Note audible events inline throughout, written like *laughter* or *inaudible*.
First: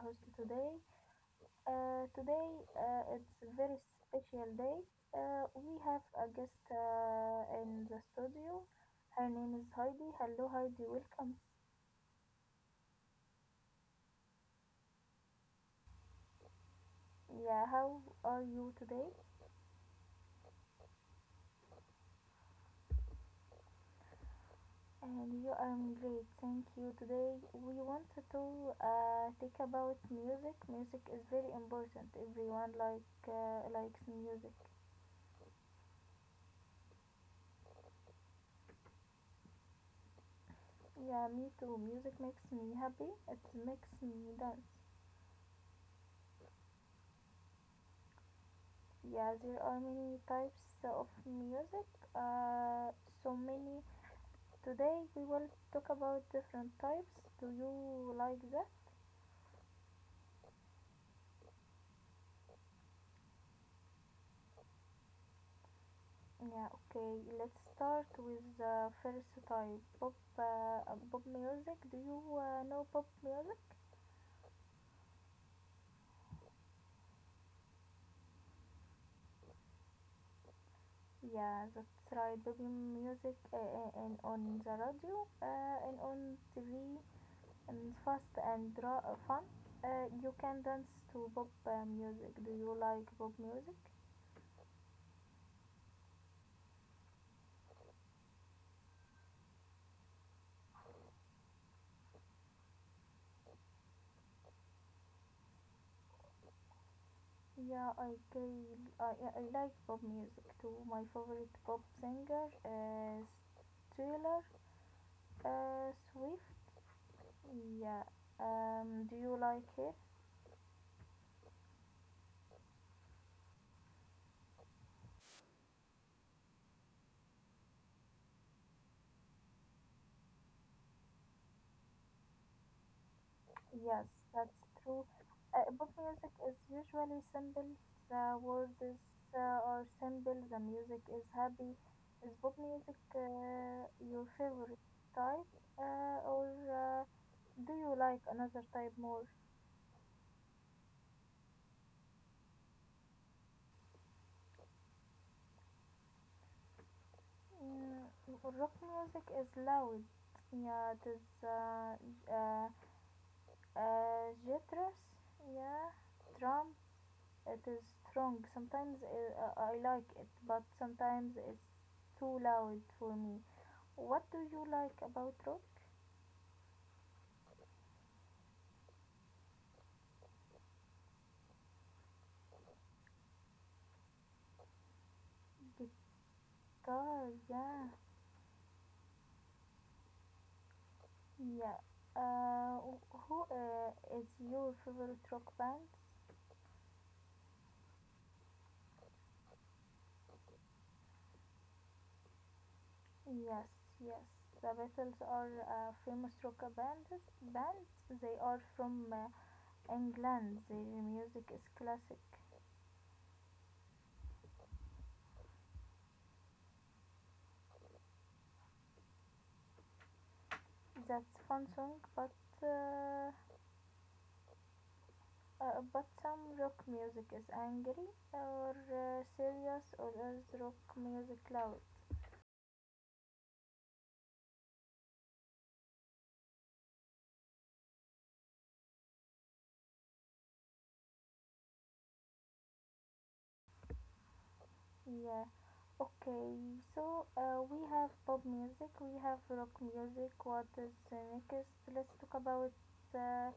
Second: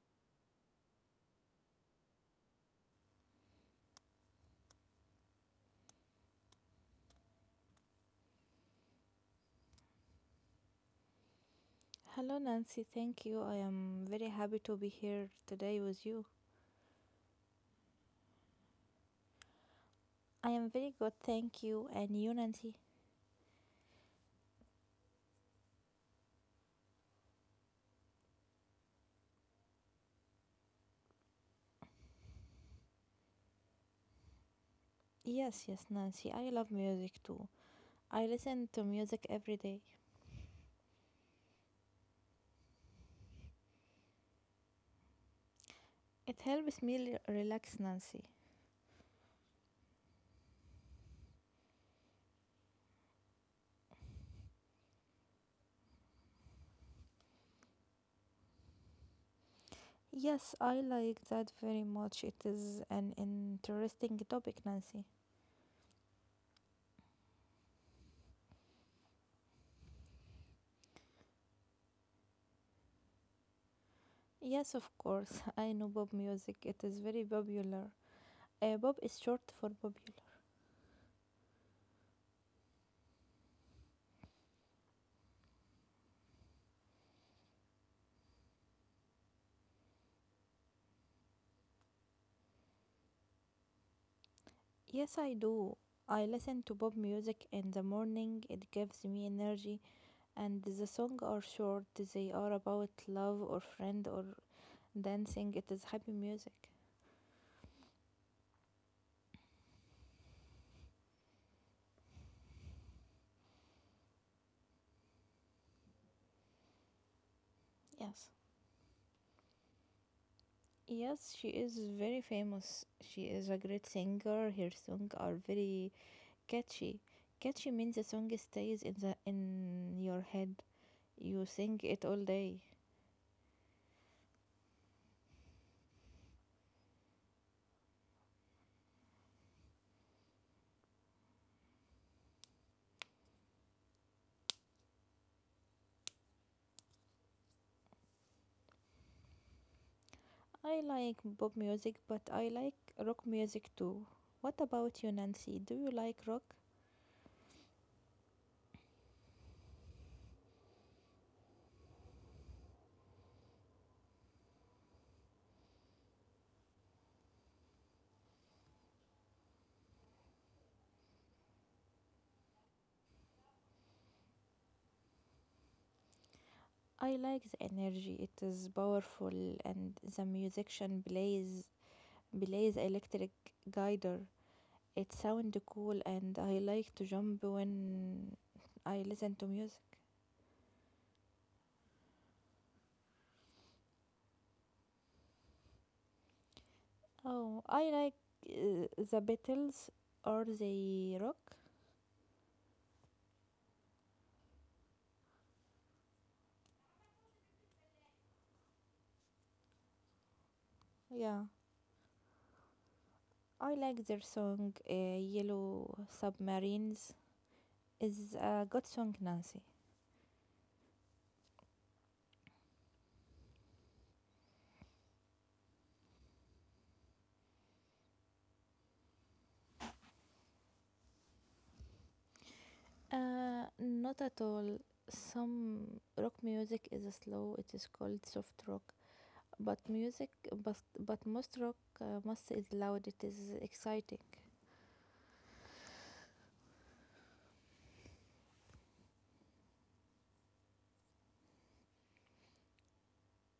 host today. Today it's a very special day. We have a guest in the studio. Her name is Heidi. Hello, Heidi. Welcome. Hello, Nancy. Thank you. I am very happy to be here today with you. Yeah, how are you today? I am very good, thank you. And you, Nancy? And you are great. Thank you. Today we wanted to talk about music. Music is very important. Everyone like likes music. Yes, yes, Nancy. I love music too. I listen to music every day. Yeah, me too. Music makes me happy. It makes me dance. It helps me relax, Nancy. Yeah, there are many types of music. Uh, so many. Today we will talk about different types. Do you like that? Yes, I like that very much. It is an interesting topic, Nancy. Yeah, okay. Let's start with the first type, pop, pop music. Do you know pop music? Yes, of course. *laughs* I know Bob music. It is very popular. Bob is short for popular. Yeah, that's right. Pop music and on the radio and on TV and fast and draw fun. You can dance to pop music. Do you like pop music? Yes, I do. I listen to Bob music in the morning. It gives me energy. And the song are short, they are about love or friend or dancing. It is happy music. Yeah, I, ca- I like pop music too. My favorite pop singer is Taylor Swift. Yeah. Yes. Do you like her? Yes, she is very famous, she is a great singer. Her songs are very catchy. Catchy means the song stays in the in your head, you sing it all day. Yes, that's true. Pop music is usually simple. The words are simple. The music is happy. Is pop music your favorite type, or do you like another type more? I like pop music, but I like rock music too. What about you, Nancy? Do you like rock? Mm, rock music is loud. Yeah, it is jitterous. Yeah, drum, it is strong. Sometimes I like it, but sometimes it's too loud for me. What do you like about rock? I like the energy, it is powerful, and the musician plays Blaze electric guitar. It sound cool and I like to Guitar, jump yeah, when I listen to music. yeah. Uh, who is your favorite rock band? Oh, I like the Beatles or the rock. Yes, yes. The Beatles are a famous rock band. They are from England. Their Yeah, music is classic. I like their song Yellow Submarines. Is a good song, Nancy. That's fun song, but. Uh, but some rock music is angry or serious, or is rock music loud? Not at all. Some rock music is slow. It is called soft rock. But music, but most rock must is loud. It is exciting. Yeah. Okay, so we have pop music, we have rock music. What is next? Let's talk about uh,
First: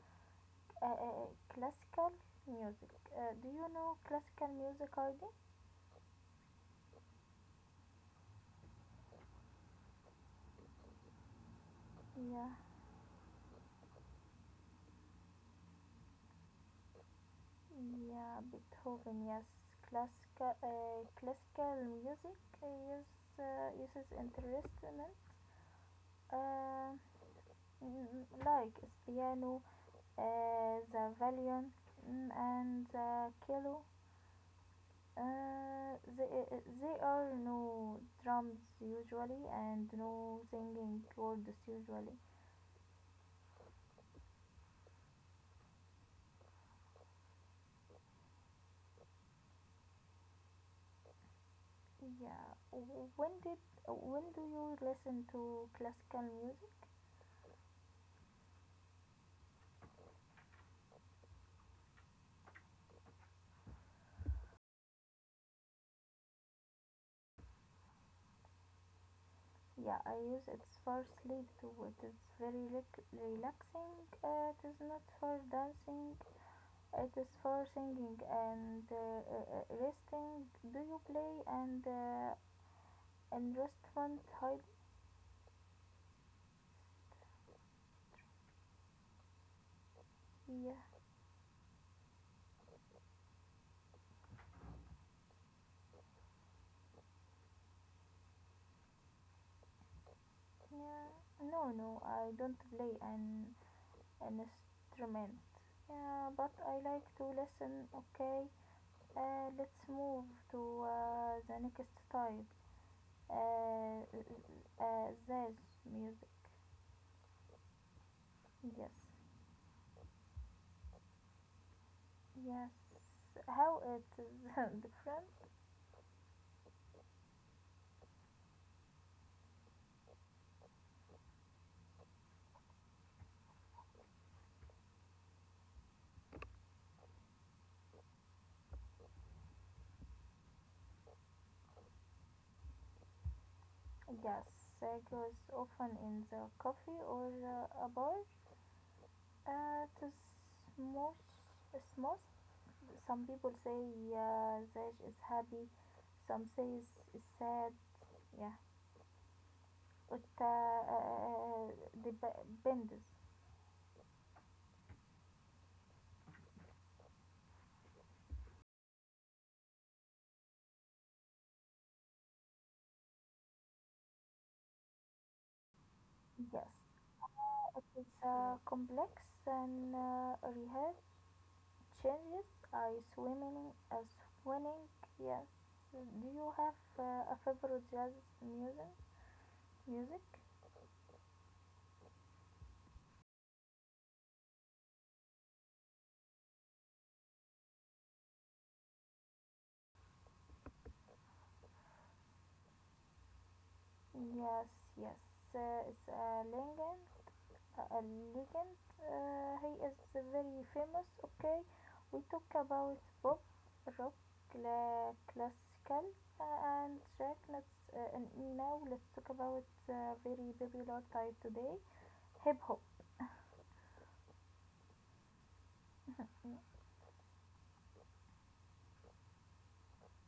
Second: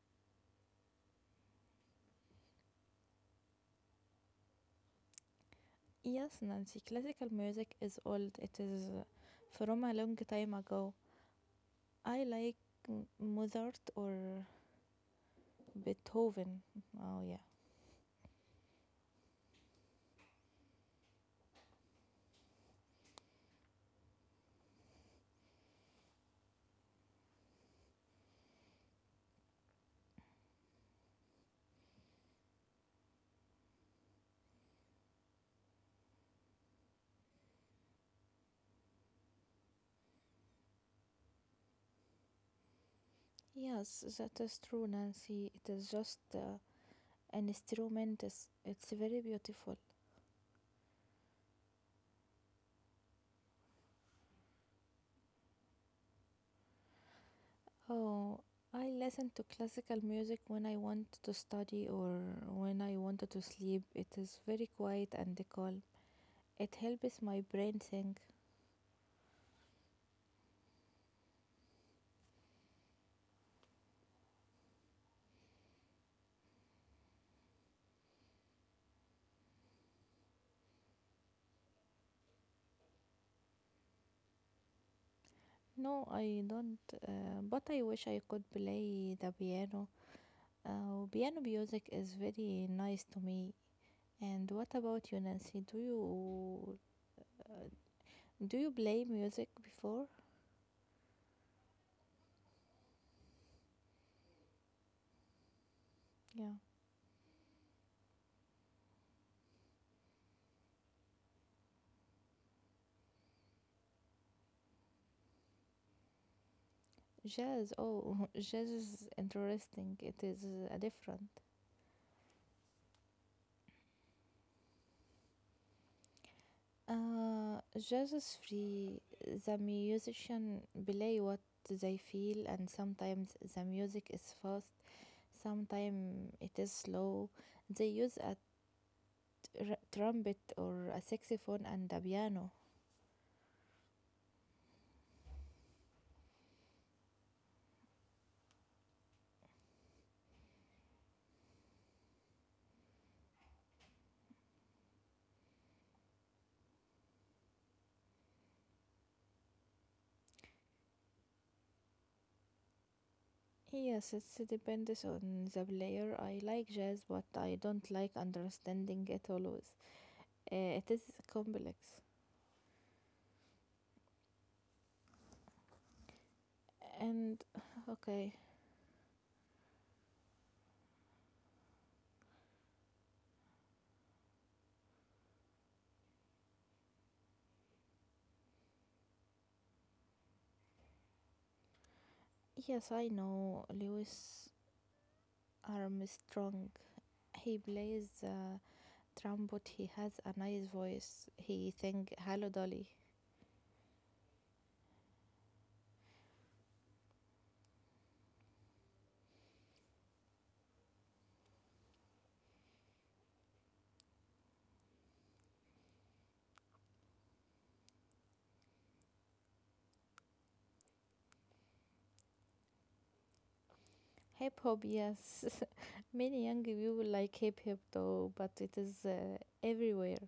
classical music. Do you know classical music, ID? Yes, Nancy, classical music is old. It is from a long time ago. I Yeah, like Mozart or Beethoven. Oh, yeah. yeah, Beethoven. Yes, classical music is uses instruments. Uh, mm, like Spiano, the Valiant, mm, and the Kilo. They are no drums usually and no singing chords usually. Yes, that is true, Nancy. It is just an instrument. It's very beautiful. Yeah. When did when do you listen to classical music? Oh, I listen to classical music when I want to study or when I wanted to sleep. It is very quiet and calm. It helps my brain think. Yeah, I use it for sleep too. It is very relaxing. It is not for dancing. It is for singing and resting. Do you play and an instrument? Hi- No, I don't, but I wish I could play the piano. yeah, Piano music is very nice to me. And what about you, Nancy? Uh, do you play music before? yeah. No, no, I don't play an instrument. Yeah, but Yeah, I like to listen. Okay, let's move to the next type. Jazz music. jazz. Oh, *laughs* jazz Yes, is interesting. It is different. yes. How it is *laughs* different? Jazz is free. The musician play what they feel, and sometimes the music is fast. Sometimes it is slow. They use a trumpet or a saxophone and a piano. Yes, I goes often in the coffee or a bar to smooth. Smooth. Some people say Zaj is happy. Some say it's sad. Yeah, it depends. Yes, it depends on the player. I like jazz, but I don't like understanding it always. It is complex. Yes, And it is okay, complex and rehab changes. I swimming. Swimming. Yes. Do you have a favorite jazz music? music? yes, I know Louis Armstrong. He plays the trumpet. He has a nice voice. He sing "Hello Dolly." Yes, yes, it's a legend. He is very famous. Okay, we talk about pop, rock, classical, and track. Let's and now let's talk about very popular type today, hip hop. *laughs* Hip hop, yes. *laughs* Many young people like hip hop though, but it is everywhere.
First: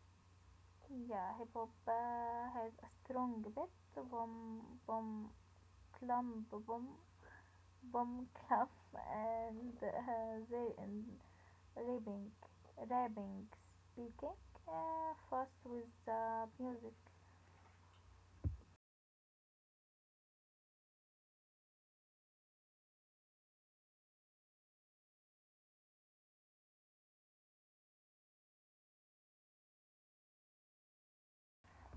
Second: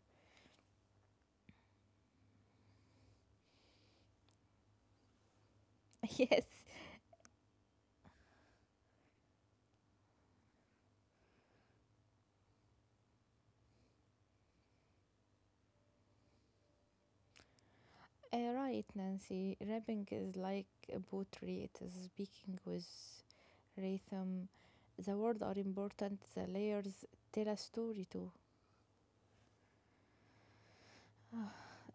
Yeah, hip hop has a strong beat, boom, boom, *laughs* Yes, boom, boom, clump, *laughs* and there and rapping, rapping, speaking first with the music. Right, Nancy. Rapping is like a poetry, it is speaking with rhythm. The words are important, the layers tell a story too.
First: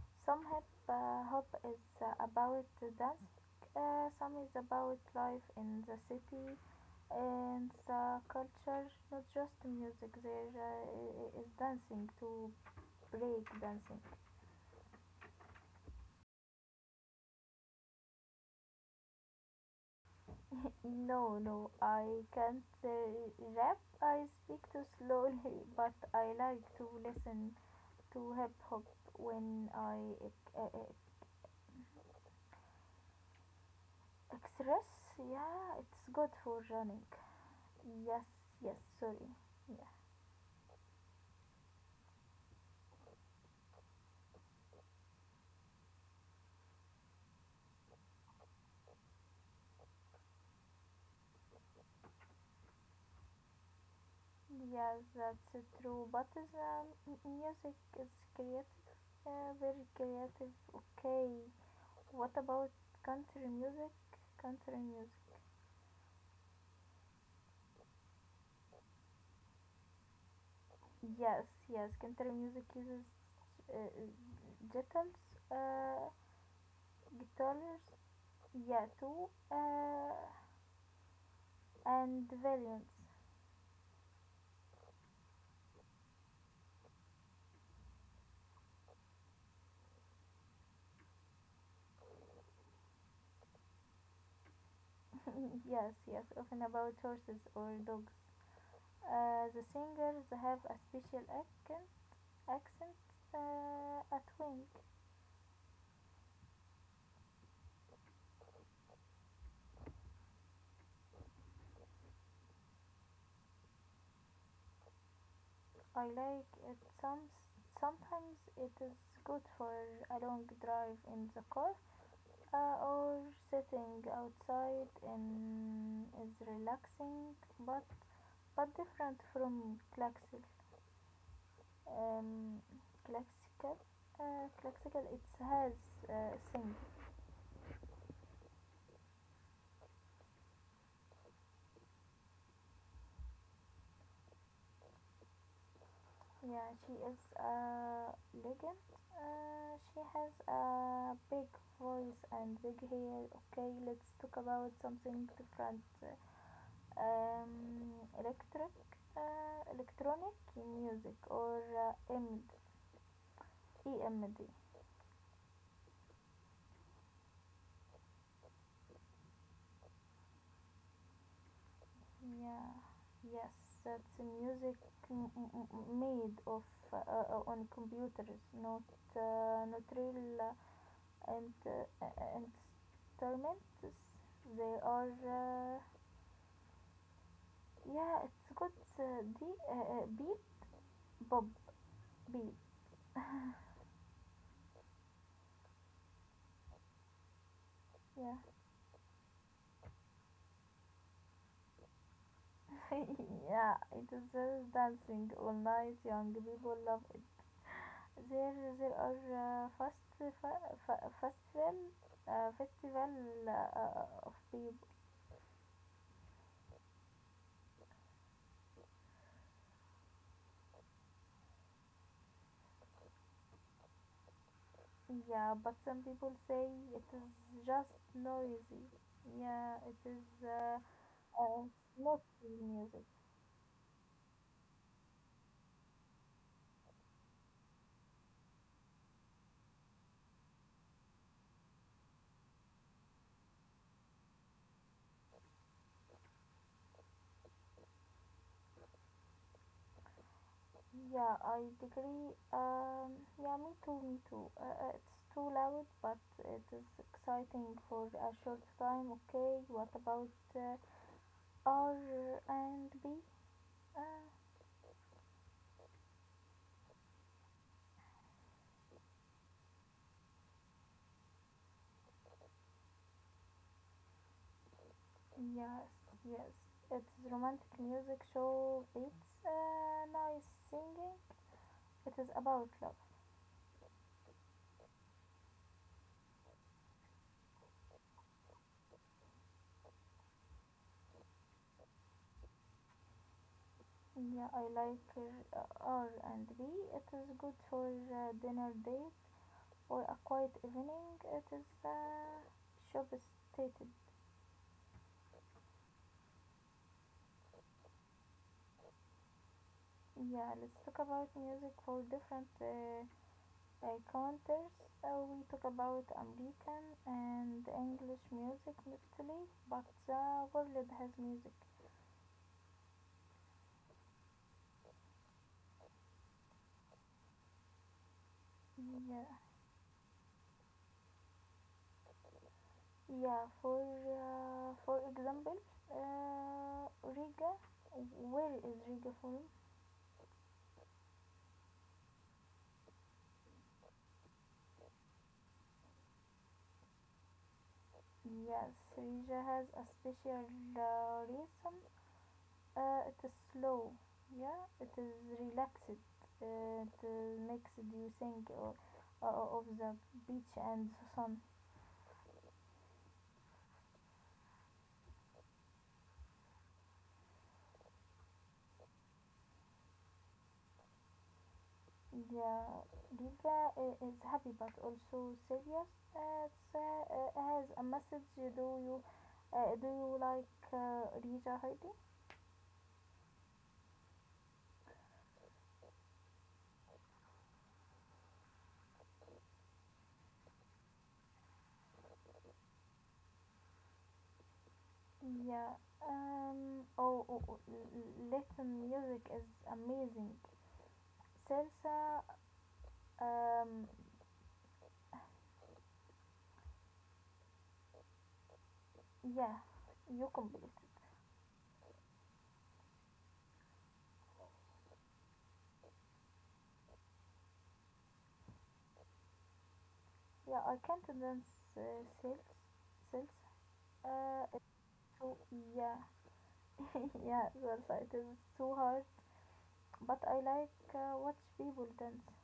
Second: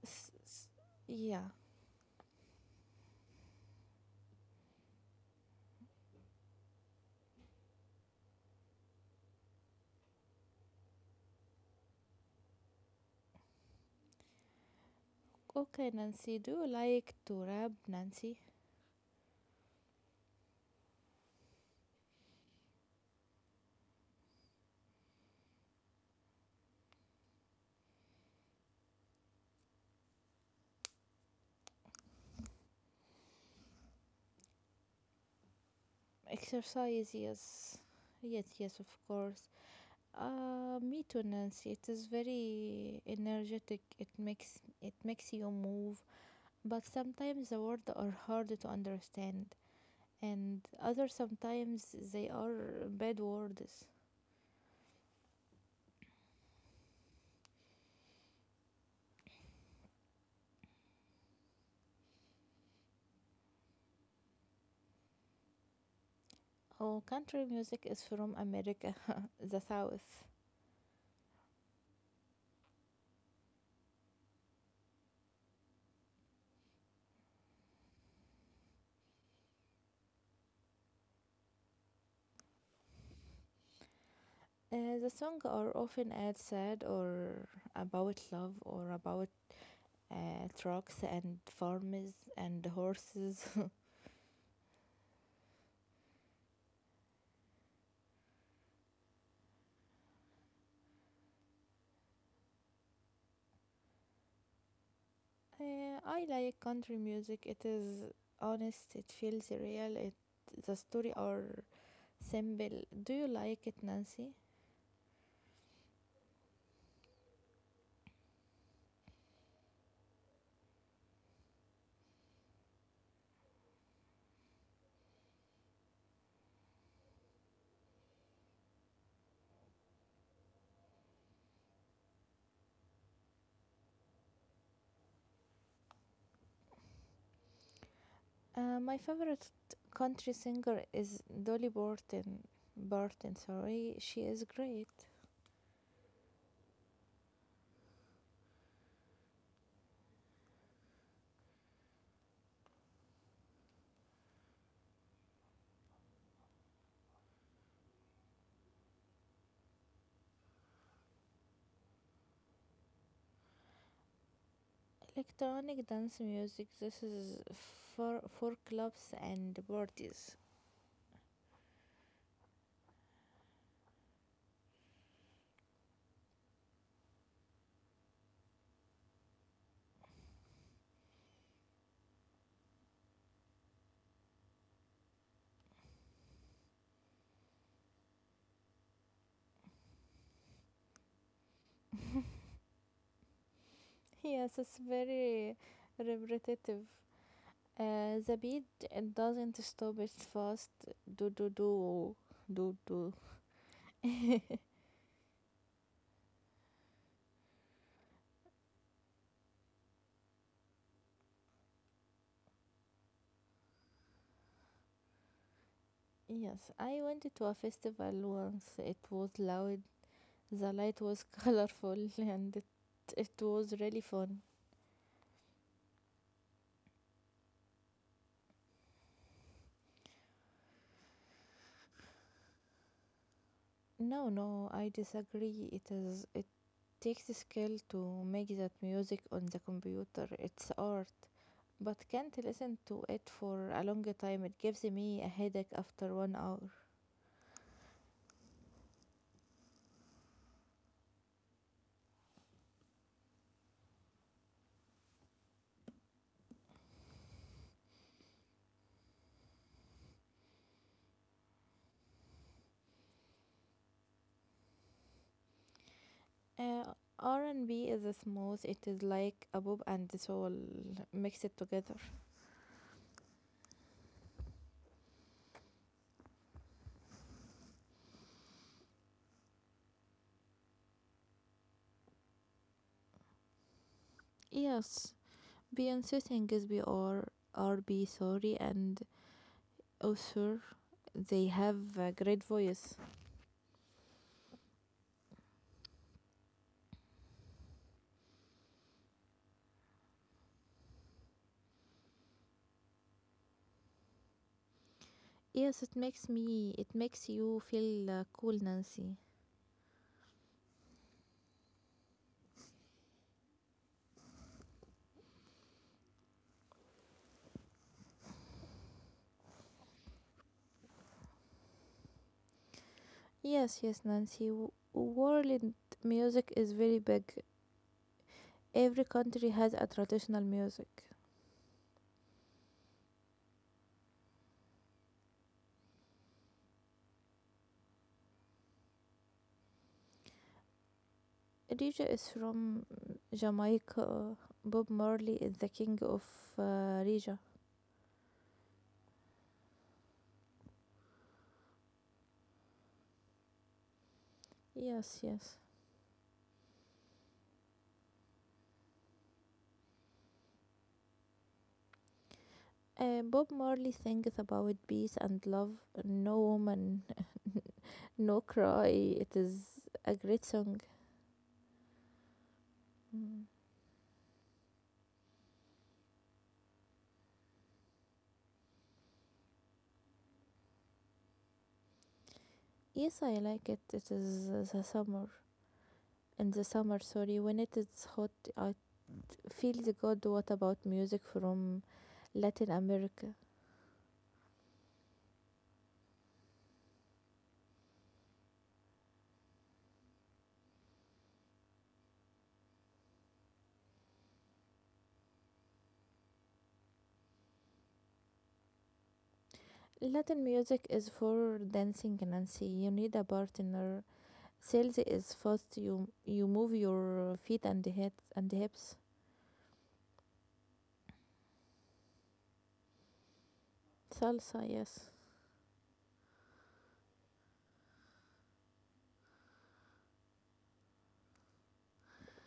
S- Some hip s- yeah. hop is about the dance, some is about life in the city and the culture, not just music. There is dancing to break dancing. *laughs* Okay, Nancy, do you like to rap, Nancy? No, no, I can't rap. I speak too slowly, *laughs* but I like to listen to hip hop when I uh, uh, express, yeah, it's good for running. Exercise, yes. Yes, Yes, yes, of yes, sorry. course. Yeah, Me too, Nancy. It is very energetic. It makes you move, but sometimes the words are hard to understand. And other sometimes they are bad words. yeah, that's true. But the music is creative, yeah, very creative. Okay, what about country music? Oh, country music is from America, *laughs* the South. Yes, yes, country music uses uh, guitars, uh, guitars, yeah, too, and violins. The songs are often ad sad or about love or about trucks and farms and horses. *laughs* *laughs* Yes, yes, often about horses or dogs. The singers have a special accent at wing. I like country music. It is honest. It feels real. It the story are simple. Do you like it, Nancy? I like it. Sometimes it is good for a long drive in the car or sitting outside and is relaxing, but different from classical. Um, classical, classical. It has sing. My favorite country singer is Dolly Parton. Parton, sorry, she is great. Yeah, she is a legend. She has a big voice and big hair. Okay, let's talk about something different. Um, electric, Electronic music or EMD. EMD. Electronic dance music. This is for clubs and parties. Yeah, yes, that's music made of on computers, not not real. And uh, and tormentus. They are yeah, it's good. The beep bob beep. *laughs* Yes, it's very repetitive. The Yeah, beat it doesn't stop. It's fast. Do do do do do. *laughs* yeah, it is just dancing all night. Young people love it. There are fast, fa- fa- festival, festival of people. Yes, I went to a festival once. It was loud. The light was *laughs* colorful, and it was really fun. Yeah, but some people say it is just noisy. Yeah, it is uh, not real music. No, no, I disagree. It takes skill to make that music on the computer. It's art. But can't listen to it for a longer time. It gives me a headache after 1 hour. Yeah, I agree. Yeah, me too, me too. It's too loud, but it is exciting for a short time. Okay, what about R and B? Uh, R&B is smooth. It is like a pop and soul mixed together. yes, yes. It's romantic music show beats, nice singing. It is about love. Yes, Beyonce sings BR, sorry, and Usher. They have a great voice. Yeah, I like R and B. It is good for dinner date or a quiet evening. It is shop stated. Yes, it makes you feel cool, Nancy. Yeah, let's talk about music for different countries. We talk about American and English music mostly, but the world has music. Yes, yes, Nancy. World music is very big. Every Yeah, country has a traditional music. yeah. For example, Riga. Where is Riga from? Rija is from Jamaica. Bob Marley is the king of uh, Rija. Yes, Riga has a special reason. It is slow. Yeah, it is Yes, yes. relaxed. It makes you think of of the beach and the sun. Bob Marley sings about peace and love. No woman, *laughs* no cry. It is a great song. Yeah, Mm. Giga is happy but also serious. It's, has a message. Do you like Rija, Heidi? Yes, I like it. It is the summer. In the summer, sorry, when it is hot, I feels good. What about music from Latin America? Yeah. Oh, Latin music is amazing. Salsa. Um. Yeah. You Latin complete. music is for dancing, Nancy. You need a partner. Salsa is fast. You move your feet and head and hips. Yeah, I can't dance uh, sales. sales. Salsa, It's yes. too yeah, *laughs* yeah. That's right. It *laughs* is too hard. But I like watch people dance.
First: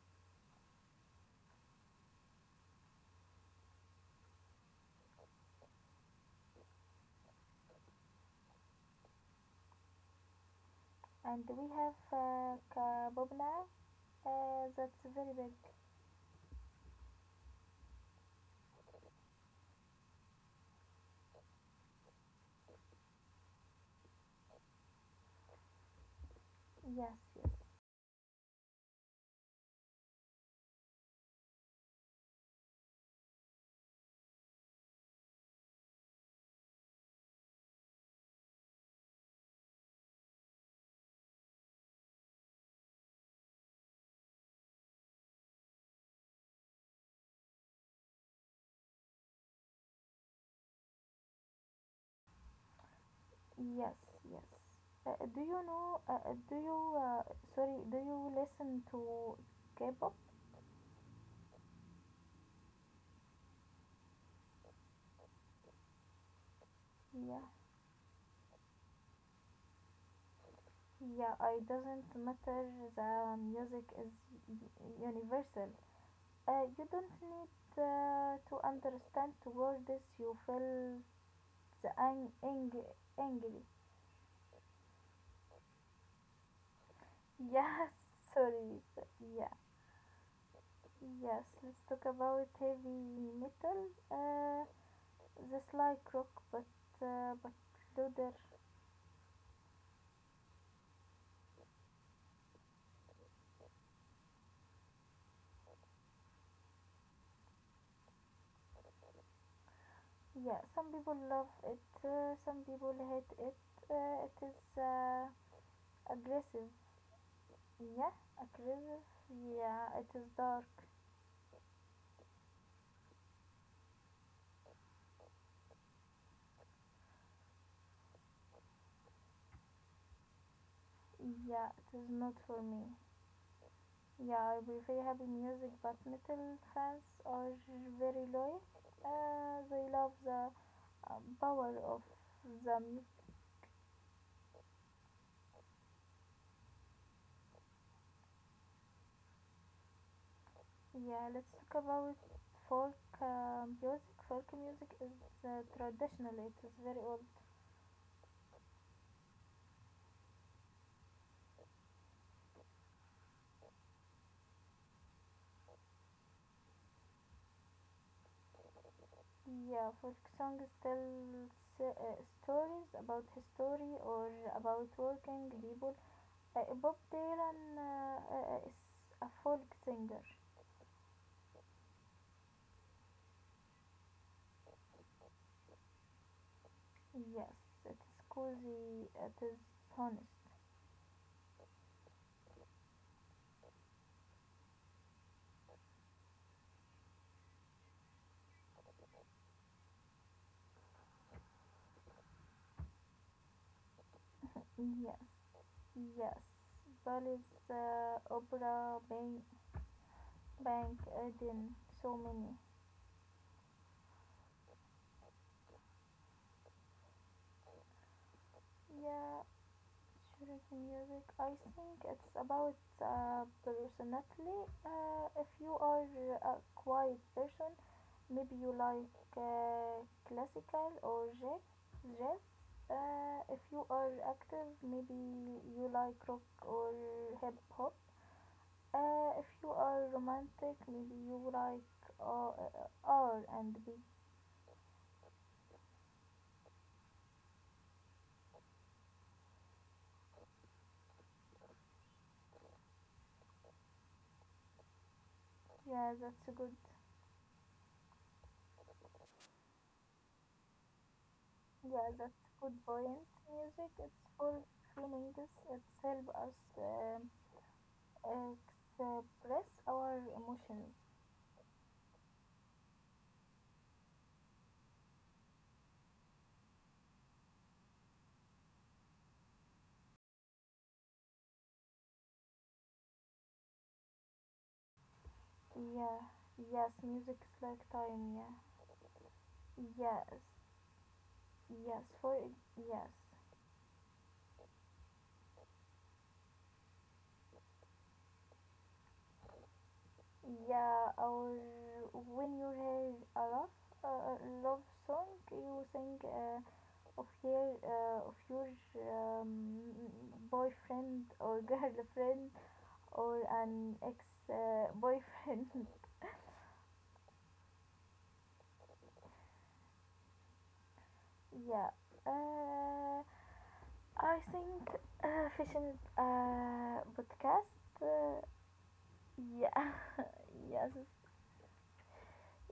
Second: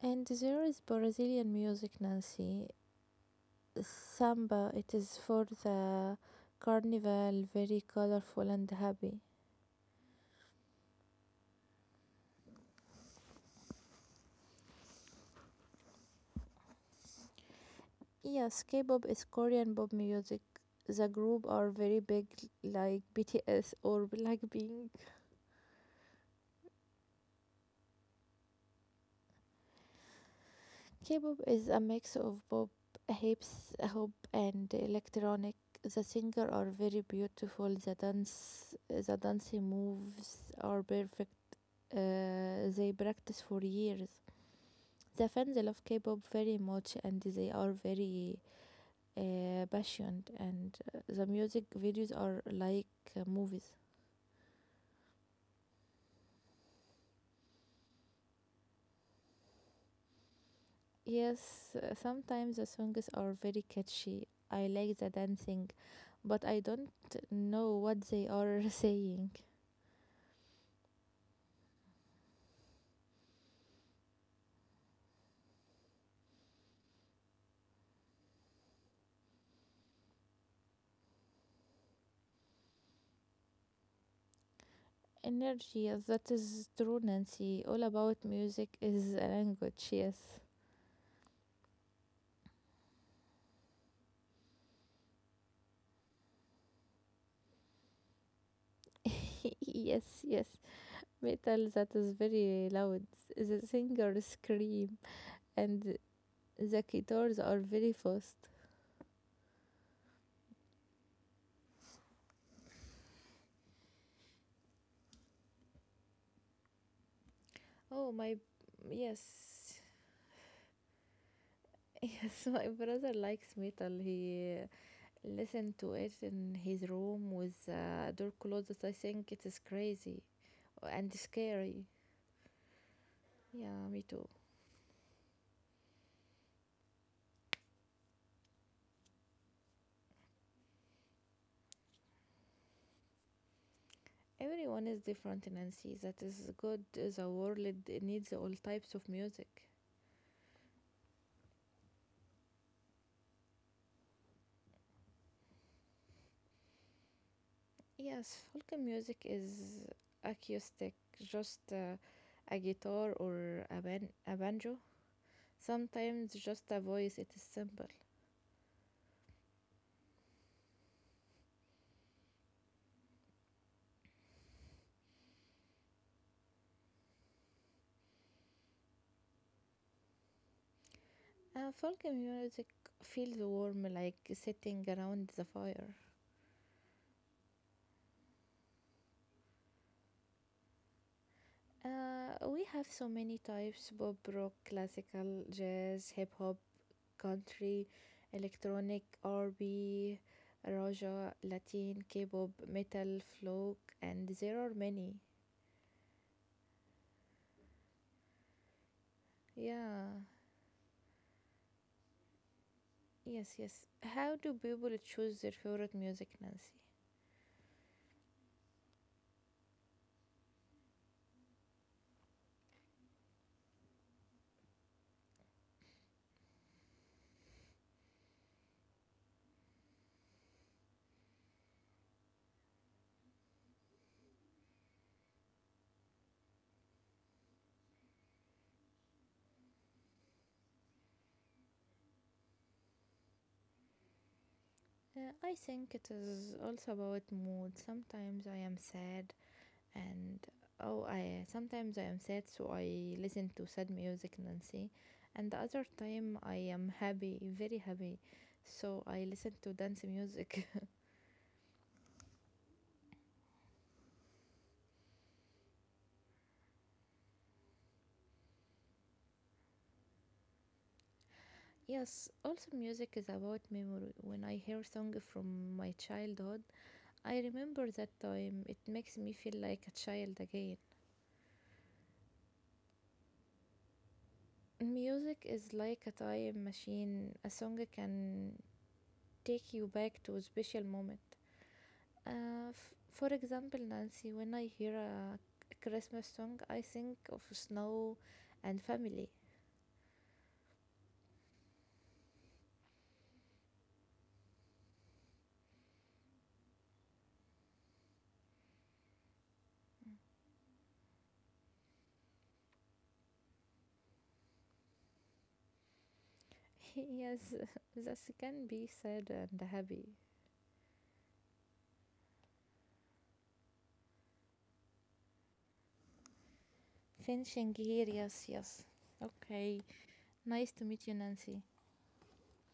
And there is Brazilian music, Nancy. Samba. It is for the carnival. Very colorful and happy. And we have kabobla. That's very big. Yes, K-pop is Korean pop music. The group are very big, like BTS or Blackpink. Yes, yes, K-pop is a mix of pop, hips, hop, and electronic. The singer are very beautiful. The dancing moves are perfect. They practice for years. The fans love K-pop very much, and they are very passionate. And the music videos are like movies. yes, yes. Do you know? Do you? Sorry. Do you listen to K-pop? Yes, sometimes the songs are very catchy. I like the dancing, but I don't Yeah. know what they are *laughs* saying. Yeah, it doesn't matter. The music is universal. You don't need to understand the word this. You feel the angry. Energy, yes, that is true, *laughs* Nancy. All Yes, about music sorry. is a Yeah, language, yes. yes. Let's talk about heavy metal. That's like rock, but louder. *laughs* Yes, yes. Metal that is very loud. The singers scream, and the guitars are very fast. Yeah, some people love it. Some people hate it. It is aggressive. Oh, Yeah, my. aggressive. Yes. Yeah, *laughs* it is dark. Yes, my brother likes metal. He listen to it in his room with door closed. I think it is crazy and Yeah, scary. it is not for me. Yeah, me too. Yeah, we very happy music, but metal fans are very loyal. They love the power of the music. Everyone is different, Nancy. That is good. The world needs all types of music. Yeah, let's talk about folk music. Folk music is traditional, it is very old. Yes, folk music is acoustic, just a guitar or a banjo. Sometimes just a voice, it is simple. Yeah, folk songs tell stories about history or about working people. Bob Dylan is a folk singer. And folk music feels warm, like sitting around the fire. Yes, it is cozy, it is honest. We have so many types: pop, rock, classical, jazz, hip hop, country, electronic, RB, Raja, Latin, K pop, metal, folk, and there are many. Yes, yes. Palace, opera, bank, Yeah, bank, Eden, so many. yes, yes. How do people choose their favorite music, Nancy? Yeah, Cherokee music. I think it's about personality. If you are a quiet person, maybe you like classical or jazz. If you are active, maybe you like rock or hip hop. If you are romantic, maybe you like R and B. I think it is also about mood. Sometimes I am sad, and oh, I sometimes I am sad, so I listen to sad music, Nancy. And the other Yeah, time I that's a good. am happy, very happy, so I listen to dance music. Yeah, that's a good point. Music, it's for feelings. It's help us um, express our emotions. *laughs* Yes, also music is about memory. When I hear song from my childhood, I remember that time. It makes me feel like a child again. Music is like a Yeah, time yes, machine. music A is song like time. can Yeah, take you back to a yes, special moment. yes, for yes, For example, Nancy, when I hear a Christmas song, I think of snow and family. yeah. Or when you hear a love song, you sing. Of your um, boyfriend or *laughs* girlfriend or an ex boyfriend *laughs* Yes, *laughs* this can be sad and happy. *laughs* yeah uh, I think fishing Finishing podcast here, yes, yes. Okay. yeah Nice *laughs* to yes meet you, Nancy.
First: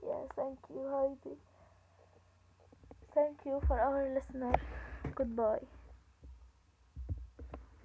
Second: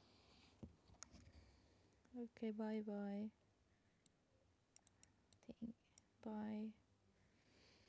yeah thank you, Heidi. Okay, bye bye. Thank you for our listener. Goodbye. Thank- Bye.